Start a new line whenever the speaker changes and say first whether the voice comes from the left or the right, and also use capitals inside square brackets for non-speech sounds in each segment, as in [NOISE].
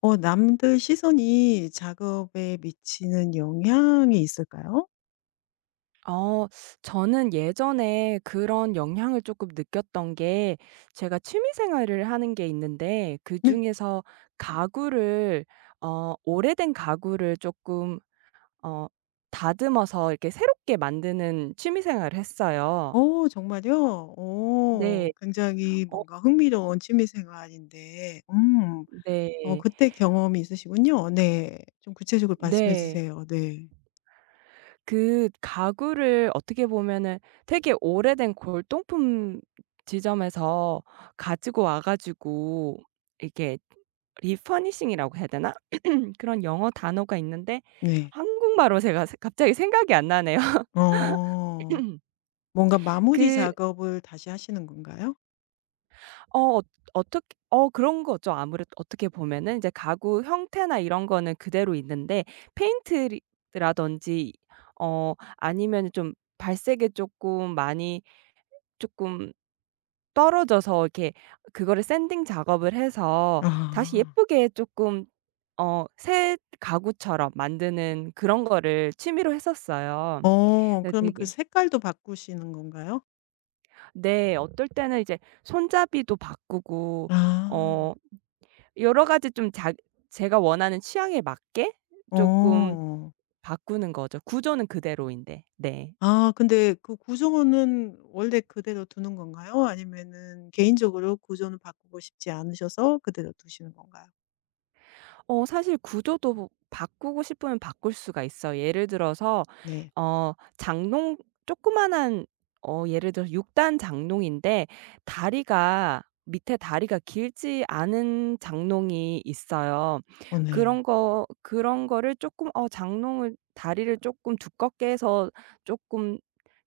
left: 남들 시선이 작업에 미치는 영향이 있을까요?
right: 어 저는 예전에 그런 영향을 조금 느꼈던 게, 제가 취미 생활을 하는 게 있는데
left: 네.
right: 그중에서 가구를, 오래된 가구를 조금 어 다듬어서 이렇게 새롭게 만드는 취미 생활을 했어요.
left: 어, 정말요?
right: 네.
left: 굉장히
right: 어.
left: 뭔가 흥미로운 취미 생활인데
right: 네.
left: 그때 경험이 있으시군요. 네. 좀 구체적으로 말씀해
right: 네.
left: 주세요. 네.
right: 그 가구를 어떻게 보면은 되게 오래된 골동품 지점에서 가지고 와 가지고 이렇게 리퍼니싱이라고 해야 되나? 그런 영어 단어가 있는데
left: 네.
right: 한국말로 제가 세 갑자기 생각이 안 나네요.
left: 어
right: [LAUGHS]
left: 뭔가 마무리
right: 그
left: 작업을 다시 하시는 건가요?
right: 어 어, 어떻게 그런 거죠. 아무래도 어떻게 보면은 이제 가구 형태나 이런 거는 그대로 있는데 페인트리 라든지 아니면은 좀 발색에 쪼끔 많이 쪼끔 떨어져서 이렇게 그거를 샌딩 작업을 해서 다시
left: 아.
right: 예쁘게 쪼끔 새 가구처럼 만드는 그런 거를 취미로 했었어요. 네,
left: 그러면 그
right: 되게.
left: 색깔도 바꾸시는 건가요?
right: 네. 어떨 때는 이제 손잡이도 바꾸고
left: 아.
right: 어 여러 가지 좀 자 제가 원하는 취향에 맞게 쪼끔
left: 어.
right: 바꾸는 거죠, 구조는 그대로인데. 네.
left: 아, 근데 그 구조는 원래 그대로 두는 건가요? 아니면은 개인적으로 구조는 바꾸고 싶지 않으셔서 그대로 두시는 건가요?
right: 사실 구조도 뭐 바꾸고 싶으면 바꿀 수가 있어요. 예를 들어서
left: 네.
right: 장롱, 조그마한, 예를 들어서 6단 장롱인데 다리가 밑에, 다리가 길지 않은 장롱이 있어요.
left: 어, 네.
right: 그런 거를 조금 장롱을, 다리를 조금 두껍게 해서 조금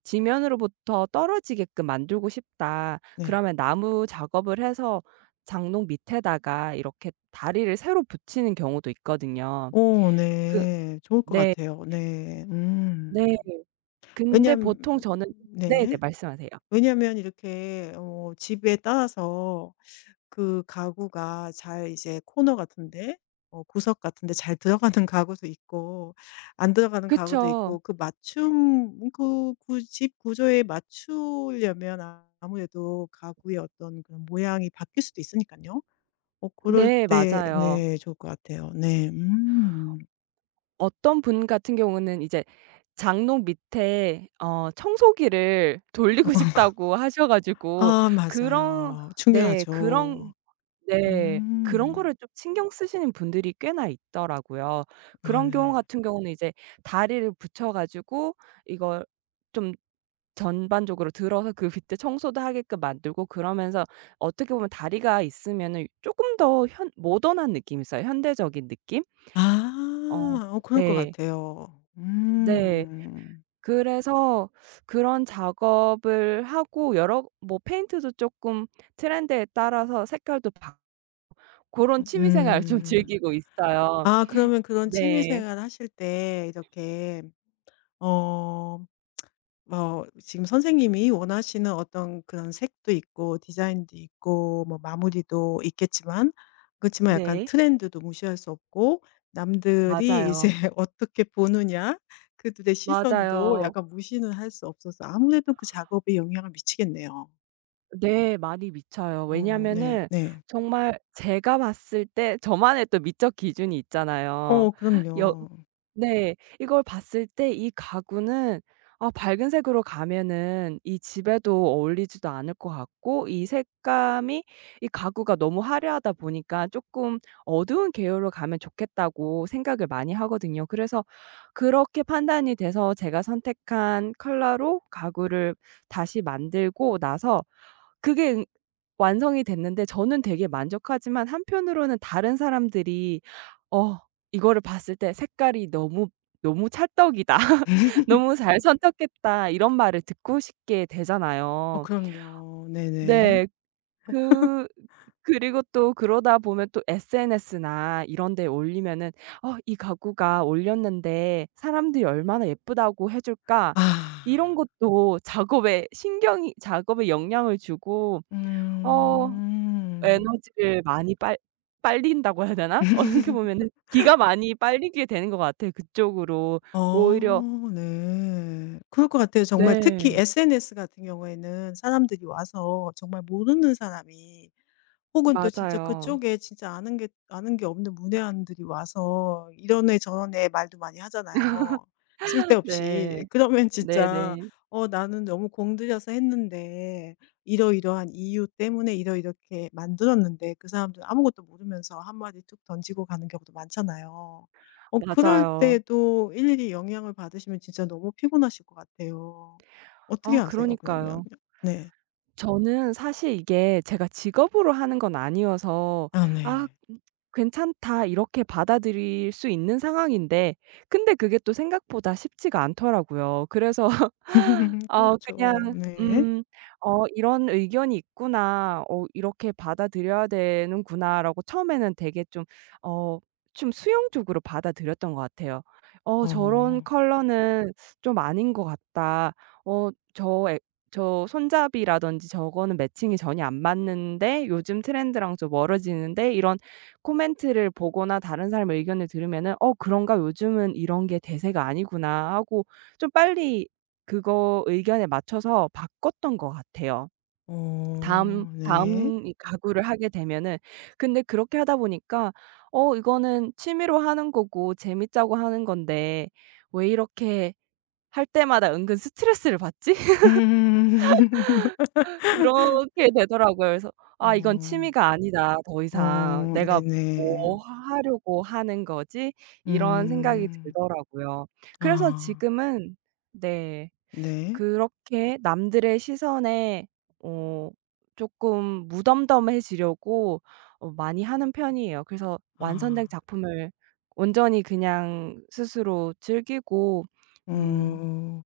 right: '지면으로부터 떨어지게끔 만들고 싶다.'
left: 네.
right: 그러면 나무 작업을 해서 장롱 밑에다가 이렇게 다리를 새로 붙이는 경우도 있거든요.
left: 오,
right: 그.
left: 네. 좋을 것
right: 네.
left: 같아요. 네.
right: 네.
left: 음.
right: 근데
left: 왜냐면
right: 보통 저는. 네네,
left: 네.
right: 말씀하세요.
left: 왜냐면 이렇게 집에 따라서 그 가구가 잘 이제 코너 같은 데 구석 같은 데 잘 들어가는 [LAUGHS] 가구도 있고 안 들어가는 가구도
right: 그쵸.
left: 있고 그 맞춤 그 구 집 구조에 맞추려면 아- 아무래도 가구의 어떤 그런 모양이 바뀔 수도 있으니까요. 그럴
right: 네.
left: 때
right: 맞아요.
left: 네 좋을 것 같아요. 네. 음.
right: 어떤 분 같은 경우는 이제 장롱 밑에 청소기를 돌리고 [LAUGHS]
left: [LAUGHS]
right: 싶다고 하셔 가지고,
left: 아,
right: 그런.
left: 맞아요.
right: 네, 그런.
left: 중요하죠.
right: 네, 그런
left: 음.
right: 거를 좀 신경 쓰시는 분들이 꽤나 있더라고요.
left: 아,
right: 그런 경우
left: 네.
right: 같은 경우는 이제 다리를 붙여 가지고 이걸 좀 전반적으로 들어서 그 밑에 청소도 하게끔 만들고, 그러면서 어떻게 보면 다리가 있으면은 쪼끔 더 현 모던한 느낌이 있어요, 현대적인 느낌? 어.
left: 아. 그럴 것
right: 네.
left: 같아요.
right: 네.
left: 음.
right: 그래서 그런 작업을 하고 여러 뭐 페인트도 쪼끔 트렌드에 따라서 색깔도 바 고런 취미 생활을 좀
left: 음.
right: [LAUGHS] 즐기고 있어요.
left: 아, 그러면 그런 취미
right: 네.
left: 생활 하실 때 이렇게 어 뭐 지금 선생님이 원하시는 어떤 그런 색도 있고 디자인도 있고 뭐 마무리도 있겠지만, 그렇지만 약간
right: 네,
left: 트렌드도 무시할 수 없고, 남들이 이제
right: 맞아요.
left: [LAUGHS] 어떻게 보느냐, 그들의 시선도
right: 맞아요.
left: 약간 무시는 할 수 없어서 아무래도 그 작업에 영향을 미치겠네요.
right: 네, 많이 미쳐요.
left: 어, 네.
right: 왜냐면은
left: 네.
right: 정말 제가 봤을 때 저만의 또 미적 기준이 있잖아요.
left: 어,
right: 여
left: 그럼요.
right: 네. 이걸 봤을 때 이 가구는, 아, 밝은 색으로 가면은 이 집에도 어울리지도 않을 것 같고, 이 색감이, 이 가구가 너무 화려하다 보니까 조금 어두운 계열로 가면 좋겠다고 생각을 많이 하거든요. 그래서 그렇게 판단이 돼서 제가 선택한 컬러로 가구를 다시 만들고 나서 그게 응 완성이 됐는데, 저는 되게 만족하지만 한편으로는 다른 사람들이 어 이거를 봤을 때 '색깔이 너무 너무 찰떡이다. [LAUGHS]
left: [LAUGHS]
right: 너무 잘 선택했다.' 이런 말을 듣고 싶게
left: 어,
right: 되잖아요.
left: 그럼요. 네네.
right: 네. 그 그리고 또 그러다 보면 또 SNS나 이런 데 올리면은 '어 이 가구가 올렸는데 사람들이 얼마나 예쁘다고 해 줄까?'
left: 아.
right: 이런 것도 작업에 영향을 주고 어
left: 음.
right: 에너지를 많이 빨 빨린다고 해야 되나? 어떻게 [LAUGHS]
left: [LAUGHS]
right: 보면은 기가 많이 빨리게 되는 것 같아요, 그쪽으로. 오히려.
left: 어, 네. 그럴 것 같아요. 정말 특히
right: 네,
left: SNS 같은 경우에는 사람들이 와서 정말 모르는 사람이 혹은 또 진짜
right: 맞아요.
left: 그쪽에 진짜 아는 게 없는 문외한들이 와서 이런 애 저런 애 말도 많이 하잖아요, 쓸데없이.
right: 네.
left: 그러면
right: 네,
left: 진짜
right: 네.
left: '어 나는 너무 공들여서 했는데 이러이러한 이유 때문에 이러이렇게 만들었는데' 그 사람들은 아무것도 모르면서 한마디 툭 던지고 가는 경우도 많잖아요. 그럴
right: 맞아요.
left: 때도 일일이 영향을 받으시면 진짜 너무 피곤하실 것 같아요. 어떻게
right: 아,
left: 하세요, 그러면?
right: 그러니까요.
left: 네.
right: 저는 사실 이게 제가 직업으로 하는 건 아니어서
left: 아,
right: '아,
left: 네.
right: 괜찮다.' 이렇게 받아들일 수 있는 상황인데, 근데 그게 또 생각보다 쉽지가 않더라고요. 그래서 [LAUGHS]
left: [LAUGHS] 그렇죠.
right: 그냥,
left: 네.
right: '어, 이런 의견이 있구나. 어, 이렇게 받아들여야 되는구나.'라고 처음에는 되게 좀 어 좀 수용적으로 받아들였던 것 같아요. '어, 저런
left: 어.
right: 컬러는 좀 아닌 것 같다. 어저애 저 손잡이라든지 저거는 매칭이 전혀 안 맞는데 요즘 트렌드랑 좀 멀어지는데.' 이런 코멘트를 보거나 다른 사람의 의견을 들으면은 '어, 그런가? 요즘은 이런 게 대세가 아니구나.' 하고 좀 빨리 그거 의견에 맞춰서 바꿨던 것 같아요.
left: 어, 네.
right: 다음 이 가구를 하게 되면은. 근데 그렇게 하다 보니까 '어, 이거는 취미로 하는 거고 재밌자고 하는 건데 왜 이렇게 할 때마다 은근 스트레스를 받지?'
left: 음. [LAUGHS]
right: 그렇게 되더라고요. 그래서 '아, 이건
left: 어.
right: 취미가 아니다. 더 이상
left: 어,
right: 내가
left: 네네.
right: 뭐 하 하려고 하는 거지?' 이런 생각이
left: 음.
right: 들더라고요. 그래서
left: 아,
right: 지금은, 네,
left: 네.
right: 그렇게 남들의 시선에 어 쪼끔 무덤덤해지려고 많이 하는 편이에요. 그래서 완성된
left: 아.
right: 작품을 온전히 그냥 스스로 즐기고, 음
left: 음,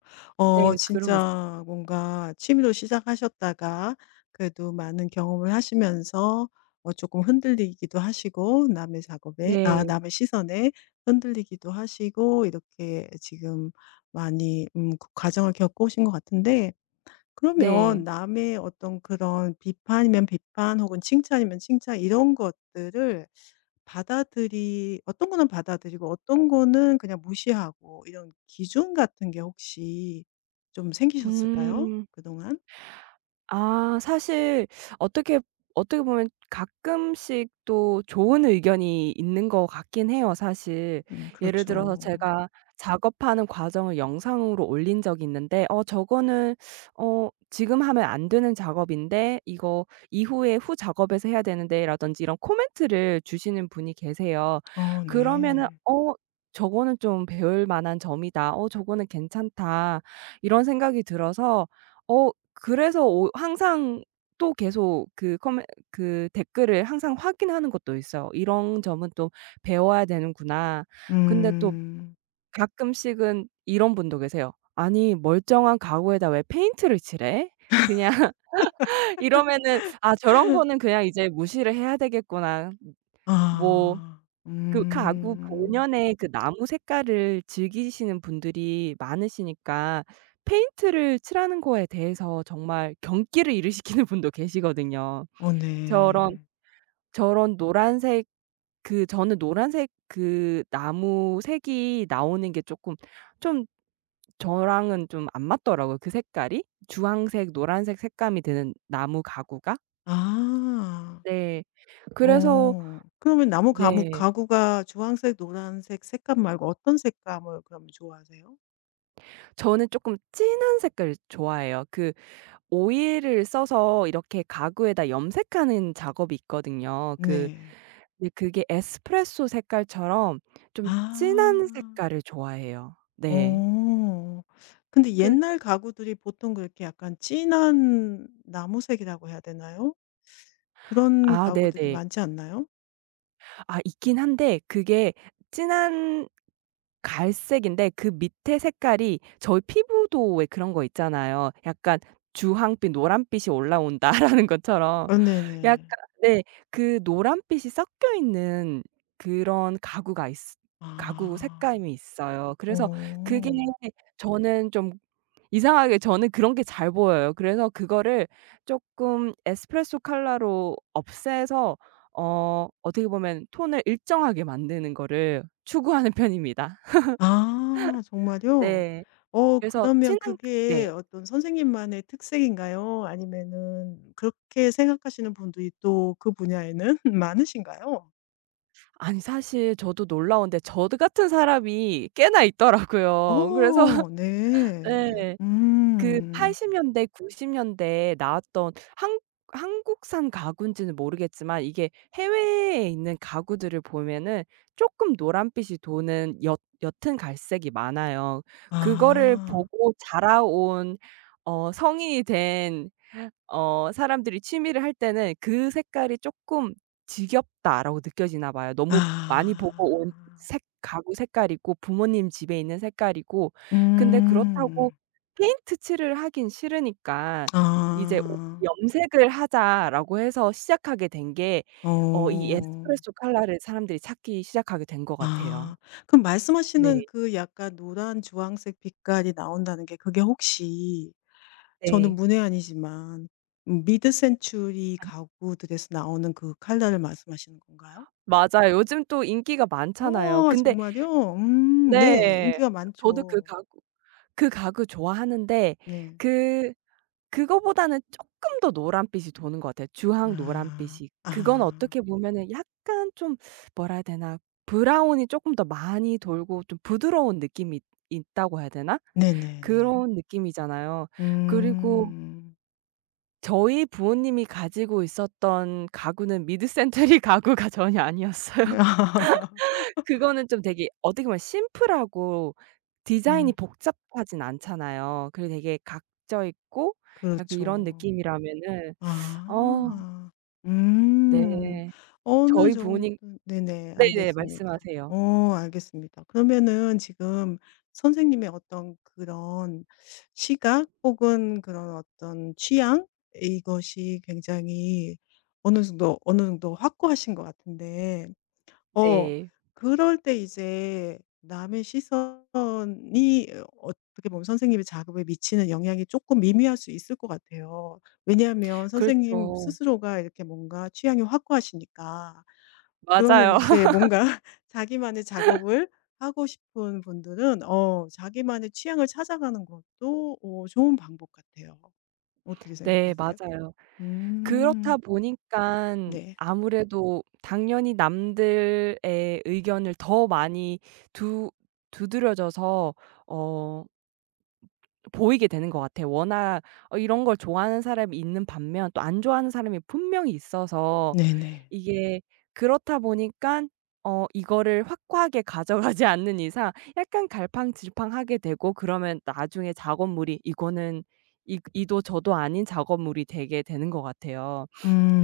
right: 네, 그러고 있
left: 진짜 뭔가 취미로 시작하셨다가 그래도 많은 경험을 하시면서 조금 흔들리기도 하시고 남의 작업에
right: 네.
left: 남의 시선에 흔들리기도 하시고 이렇게 지금 많이 그 과정을 겪어오신 것 같은데, 그러면
right: 네.
left: 남의 어떤 그런 비판이면 비판 혹은 칭찬이면 칭찬 이런 것들을 받아들이 어떤 거는 받아들이고 어떤 거는 그냥 무시하고 이런 기준 같은 게 혹시 좀 생기셨을까요?
right: 음.
left: 그동안?
right: 아 사실 어떻게 어떻게 보면 가끔씩 또 좋은 의견이 있는 것 같긴 해요, 사실.
left: 음,
right: 예를 들어서
left: 그렇죠.
right: 제가 작업하는 과정을 영상으로 올린 적이 있는데 "어, 저거는 지금 하면 안 되는 작업인데, 이거 이후에 후 작업에서 해야 되는데."라든지 이런 코멘트를 주시는 분이 계세요.
left: 어,
right: 그러면은
left: 네.
right: '어, 저거는 좀 배울 만한 점이다. 어, 저거는 괜찮다.' 이런 생각이 들어서 어 그래서 오 항상 또 계속 그 커메 그 댓글을 항상 확인하는 것도 있어요. '이런 점은 또 배워야 되는구나.' 근데 또
left: 음.
right: 가끔씩은 이런 분도 계세요. "아니 멀쩡한 가구에다 왜 페인트를 칠해?" 그냥 [LAUGHS] 이러면은 '아, 저런 거는 그냥 이제 무시를 해야 되겠구나.' 뭐.
left: 아.
right: 그 가구
left: 음.
right: 본연의 그 나무 색깔을 즐기시는 분들이 많으시니까 페인트를 칠하는 거에 대해서 정말 경기를 일으키는 [LAUGHS] 분도 계시거든요.
left: 어,
right: 저런
left: 네.
right: 저런 노란색, 그 저는 노란색 그 나무 색이 나오는 게 쪼끔 좀 저랑은 좀 안 맞더라고요, 그 색깔이. 주황색, 노란색 색감이 드는 나무 가구가.
left: 아.
right: 네. 그래서.
left: 어. 그러면 나무 가구
right: 네.
left: 가구가 주황색, 노란색 색감 말고 어떤 색감을 그럼 좋아하세요?
right: 저는 쪼끔 진한 색깔 좋아해요. 그 오일을 써서 이렇게 가구에다 염색하는 작업이 있거든요. 그
left: 네.
right: 근데 그게 에스프레소 색깔처럼 좀
left: 아.
right: 진한 색깔을 좋아해요. 네.
left: 어. 근데
right: 그.
left: 옛날 가구들이 보통 그렇게 약간 진한 나무색이라고 해야 되나요? 그런
right: 아
left: 가구들이
right: 네네.
left: 많지 않나요?
right: 아 있긴 한데 그게 진한 갈색인데 그 밑에 색깔이, 저희 피부도 왜 그런 거 있잖아요, 약간 '주황빛, 노란빛이 올라온다.'라는 [LAUGHS] 것처럼,
left: 어,
right: 약간,
left: 네네.
right: 네, 그 노란빛이 섞여 있는 그런 가구가 있 가구
left: 아.
right: 색감이 있어요. 그래서 그게
left: 어.
right: 저는 좀 이상하게 저는 그런 게 잘 보여요. 그래서 그거를 쪼끔 에스프레소 칼라로 없애서 어떻게 보면 톤을 일정하게 만드는 거를 추구하는 [LAUGHS] 편입니다.
left: 아, 정말요?
right: 네. 그래서
left: 그러면
right: 진한
left: 그게
right: 네.
left: 어떤 선생님만의 특색인가요? 아니면은 그렇게 생각하시는 분들이 또 그 분야에는 [LAUGHS] 많으신가요?
right: 아니 사실 저도 놀라운데 저 같은 사람이 꽤나 있더라고요. 그래서,
left: 어, 네.
right: 예. 그
left: 음.
right: 80 년대 90 년대에 나왔던 한 한국산 가구인지는 모르겠지만 이게 해외에 있는 가구들을 보면은 쪼끔 노란빛이 도는 옅 옅은 갈색이 많아요. 그거를
left: 아.
right: 보고 자라온 성인이 된 사람들이 취미를 할 때는 그 색깔이 쪼끔 '지겹다.'라고 느껴지나 봐요. 너무 많이 보고 온
left: 아.
right: 색 가구 색깔이고 부모님 집에 있는 색깔이고. 근데 그렇다고
left: 음.
right: 페인트 칠을 하긴 싫으니까
left: 아.
right: 이제 오 '염색을 하자.'라고 해서 시작하게 된 게 이
left: 어.
right: 에스프레소 컬러를 사람들이 찾기 시작하게 된 것
left: 아.
right: 같아요.
left: 그럼 말씀하시는
right: 네.
left: 그 약간 노란 주황색 빛깔이 나온다는 게 그게 혹시, 저는
right: 네,
left: 문외한이지만, 미드 센추리 가구들에서 나오는 그 컬러를 말씀하시는 건가요?
right: 맞아요. 요즘 또 인기가 많잖아요.
left: 어,
right: 근데
left: 정말요? 음, 네.
right: 네.
left: 인기가
right: 저도
left: 많죠.
right: 그 가구 좋아하는데
left: 네.
right: 그 그거보다는 쪼끔 더 노란빛이 도는 것 같아요. 주황
left: 아.
right: 노란빛이. 그건
left: 아.
right: 어떻게 보면은 약간 좀 뭐라 해야 되나, 브라운이 쪼끔 더 많이 돌고 좀 부드러운 느낌이 있다고 해야 되나?
left: 네네네.
right: 그런 느낌이잖아요. 그리고
left: 음.
right: 저희 부모님이 가지고 있었던 가구는 미드센트리 [LAUGHS] 가구가 전혀 아니었어요.
left: [LAUGHS]
right: 그거는 좀 되게 어떻게 보면 심플하고 디자인이
left: 음.
right: 복잡하진 않잖아요. 그리고 되게 각져 있고 약간 이런
left: 그렇죠.
right: 느낌이라면은, 어,
left: 아. 음.
right: 네.
left: 어느
right: 저희
left: 정도.
right: 부모님.
left: 네네.
right: 네네,
left: 알겠습니다.
right: 말씀하세요.
left: 알겠습니다. 그러면은 지금 선생님의 어떤 그런 시각 혹은 그런 어떤 취향, 이것이 굉장히 어느 정도 확고하신 것 같은데, 어.
right: 네.
left: 그럴 때 이제 남의 시선이 어떻게 보면 선생님의 작업에 미치는 영향이 조금 미미할 수 있을 것 같아요. 왜냐하면 선생님
right: 그렇죠.
left: 스스로가 이렇게 뭔가 취향이 확고하시니까. 그러면
right: 맞아요.
left: 이제
right: [LAUGHS]
left: 뭔가 [LAUGHS] 자기만의 작업을 하고 싶은 분들은 자기만의 취향을 찾아가는 것도 좋은 방법 같아요. 어떻게
right: 네,
left: 생각하세요?
right: 맞아요.
left: 음.
right: 그렇다 보니깐
left: 네.
right: 아무래도 당연히 남들의 의견을 더 많이 두 두드려져서 어 보이게 되는 것 같아요. 워낙 이런 걸 좋아하는 사람이 있는 반면 또 안 좋아하는 사람이 분명히 있어서
left: 네네.
right: 이게 그렇다 보니까 이거를 확고하게 가져가지 않는 이상 약간 갈팡질팡하게 되고 그러면 나중에 작업물이 이거는 이 이도 저도 아닌 작업물이 되게 되는 것 같아요.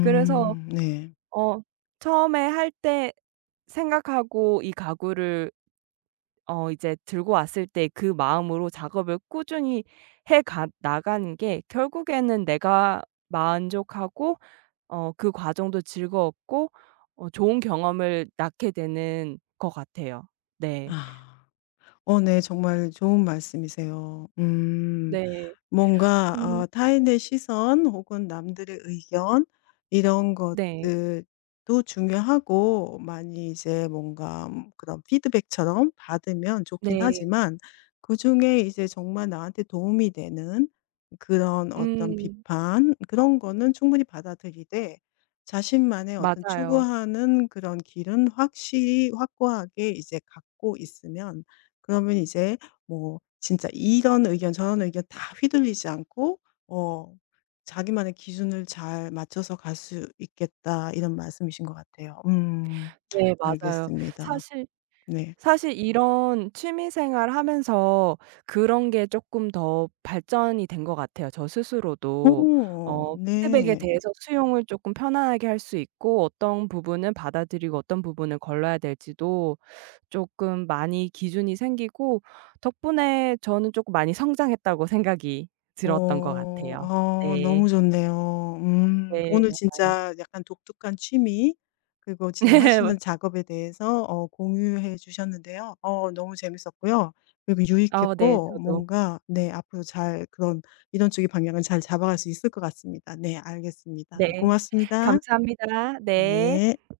right: 그래서
left: 네.
right: 어 처음에 할 때 생각하고 이 가구를 이제 들고 왔을 때 그 마음으로 작업을 꾸준히 해 가 나가는 게 결국에는 내가 만족하고 그 과정도 즐거웠고 좋은 경험을 낳게 되는 것 같아요. 네.
left: 아. 어, 네. 정말 좋은 말씀이세요. 음.
right: 네.
left: 뭔가
right: 음.
left: 타인의 시선 혹은 남들의 의견, 이런
right: 네.
left: 것들도 중요하고 많이 이제 뭔가 그런 피드백처럼 받으면 좋긴
right: 네.
left: 하지만, 그중에 이제 정말 나한테 도움이 되는 그런 어떤
right: 음.
left: 비판 그런 거는 충분히 받아들이되, 자신만의 어떤
right: 맞아요.
left: 추구하는 그런 길은 확실히 확고하게 이제 갖고 있으면, 그러면 이제 뭐 진짜 이런 의견 저런 의견 다 휘둘리지 않고 어 자기만의 기준을 잘 맞춰서 갈 수 있겠다 이런 말씀이신 것 같아요. 음.
right: 네, 맞아요.
left: 알겠습니다.
right: 사실
left: 네.
right: 사실 이런 취미 생활 하면서 그런 게 쪼끔 더 발전이 된 것 같아요. 저 스스로도
left: 오,
right: 피드백에
left: 네.
right: 대해서 수용을 쪼끔 편안하게 할 수 있고 어떤 부분은 받아들이고 어떤 부분은 걸러야 될지도 쪼끔 많이 기준이 생기고, 덕분에 저는 쪼끔 많이 성장했다고 생각이 들었던 것
left: 어.
right: 같아요.
left: 아,
right: 네.
left: 너무 좋네요. 음.
right: 네,
left: 오늘
right: 맞아요.
left: 진짜 약간 독특한 취미 그리고
right: [LAUGHS]
left: 지금
right: 네.
left: 하시는 작업에 대해서 공유해 주셨는데요. 너무 재밌었고요. 그리고
right: 어, 네.
left: 유익했고
right: 저도.
left: 뭔가, 네, 앞으로 잘 그런 이런 쪽의 방향은 잘 잡아갈 수 있을 것 같습니다. 네, 알겠습니다. 네,
right: 네.
left: 고맙습니다.
right: 감사합니다. 네.
left: 네.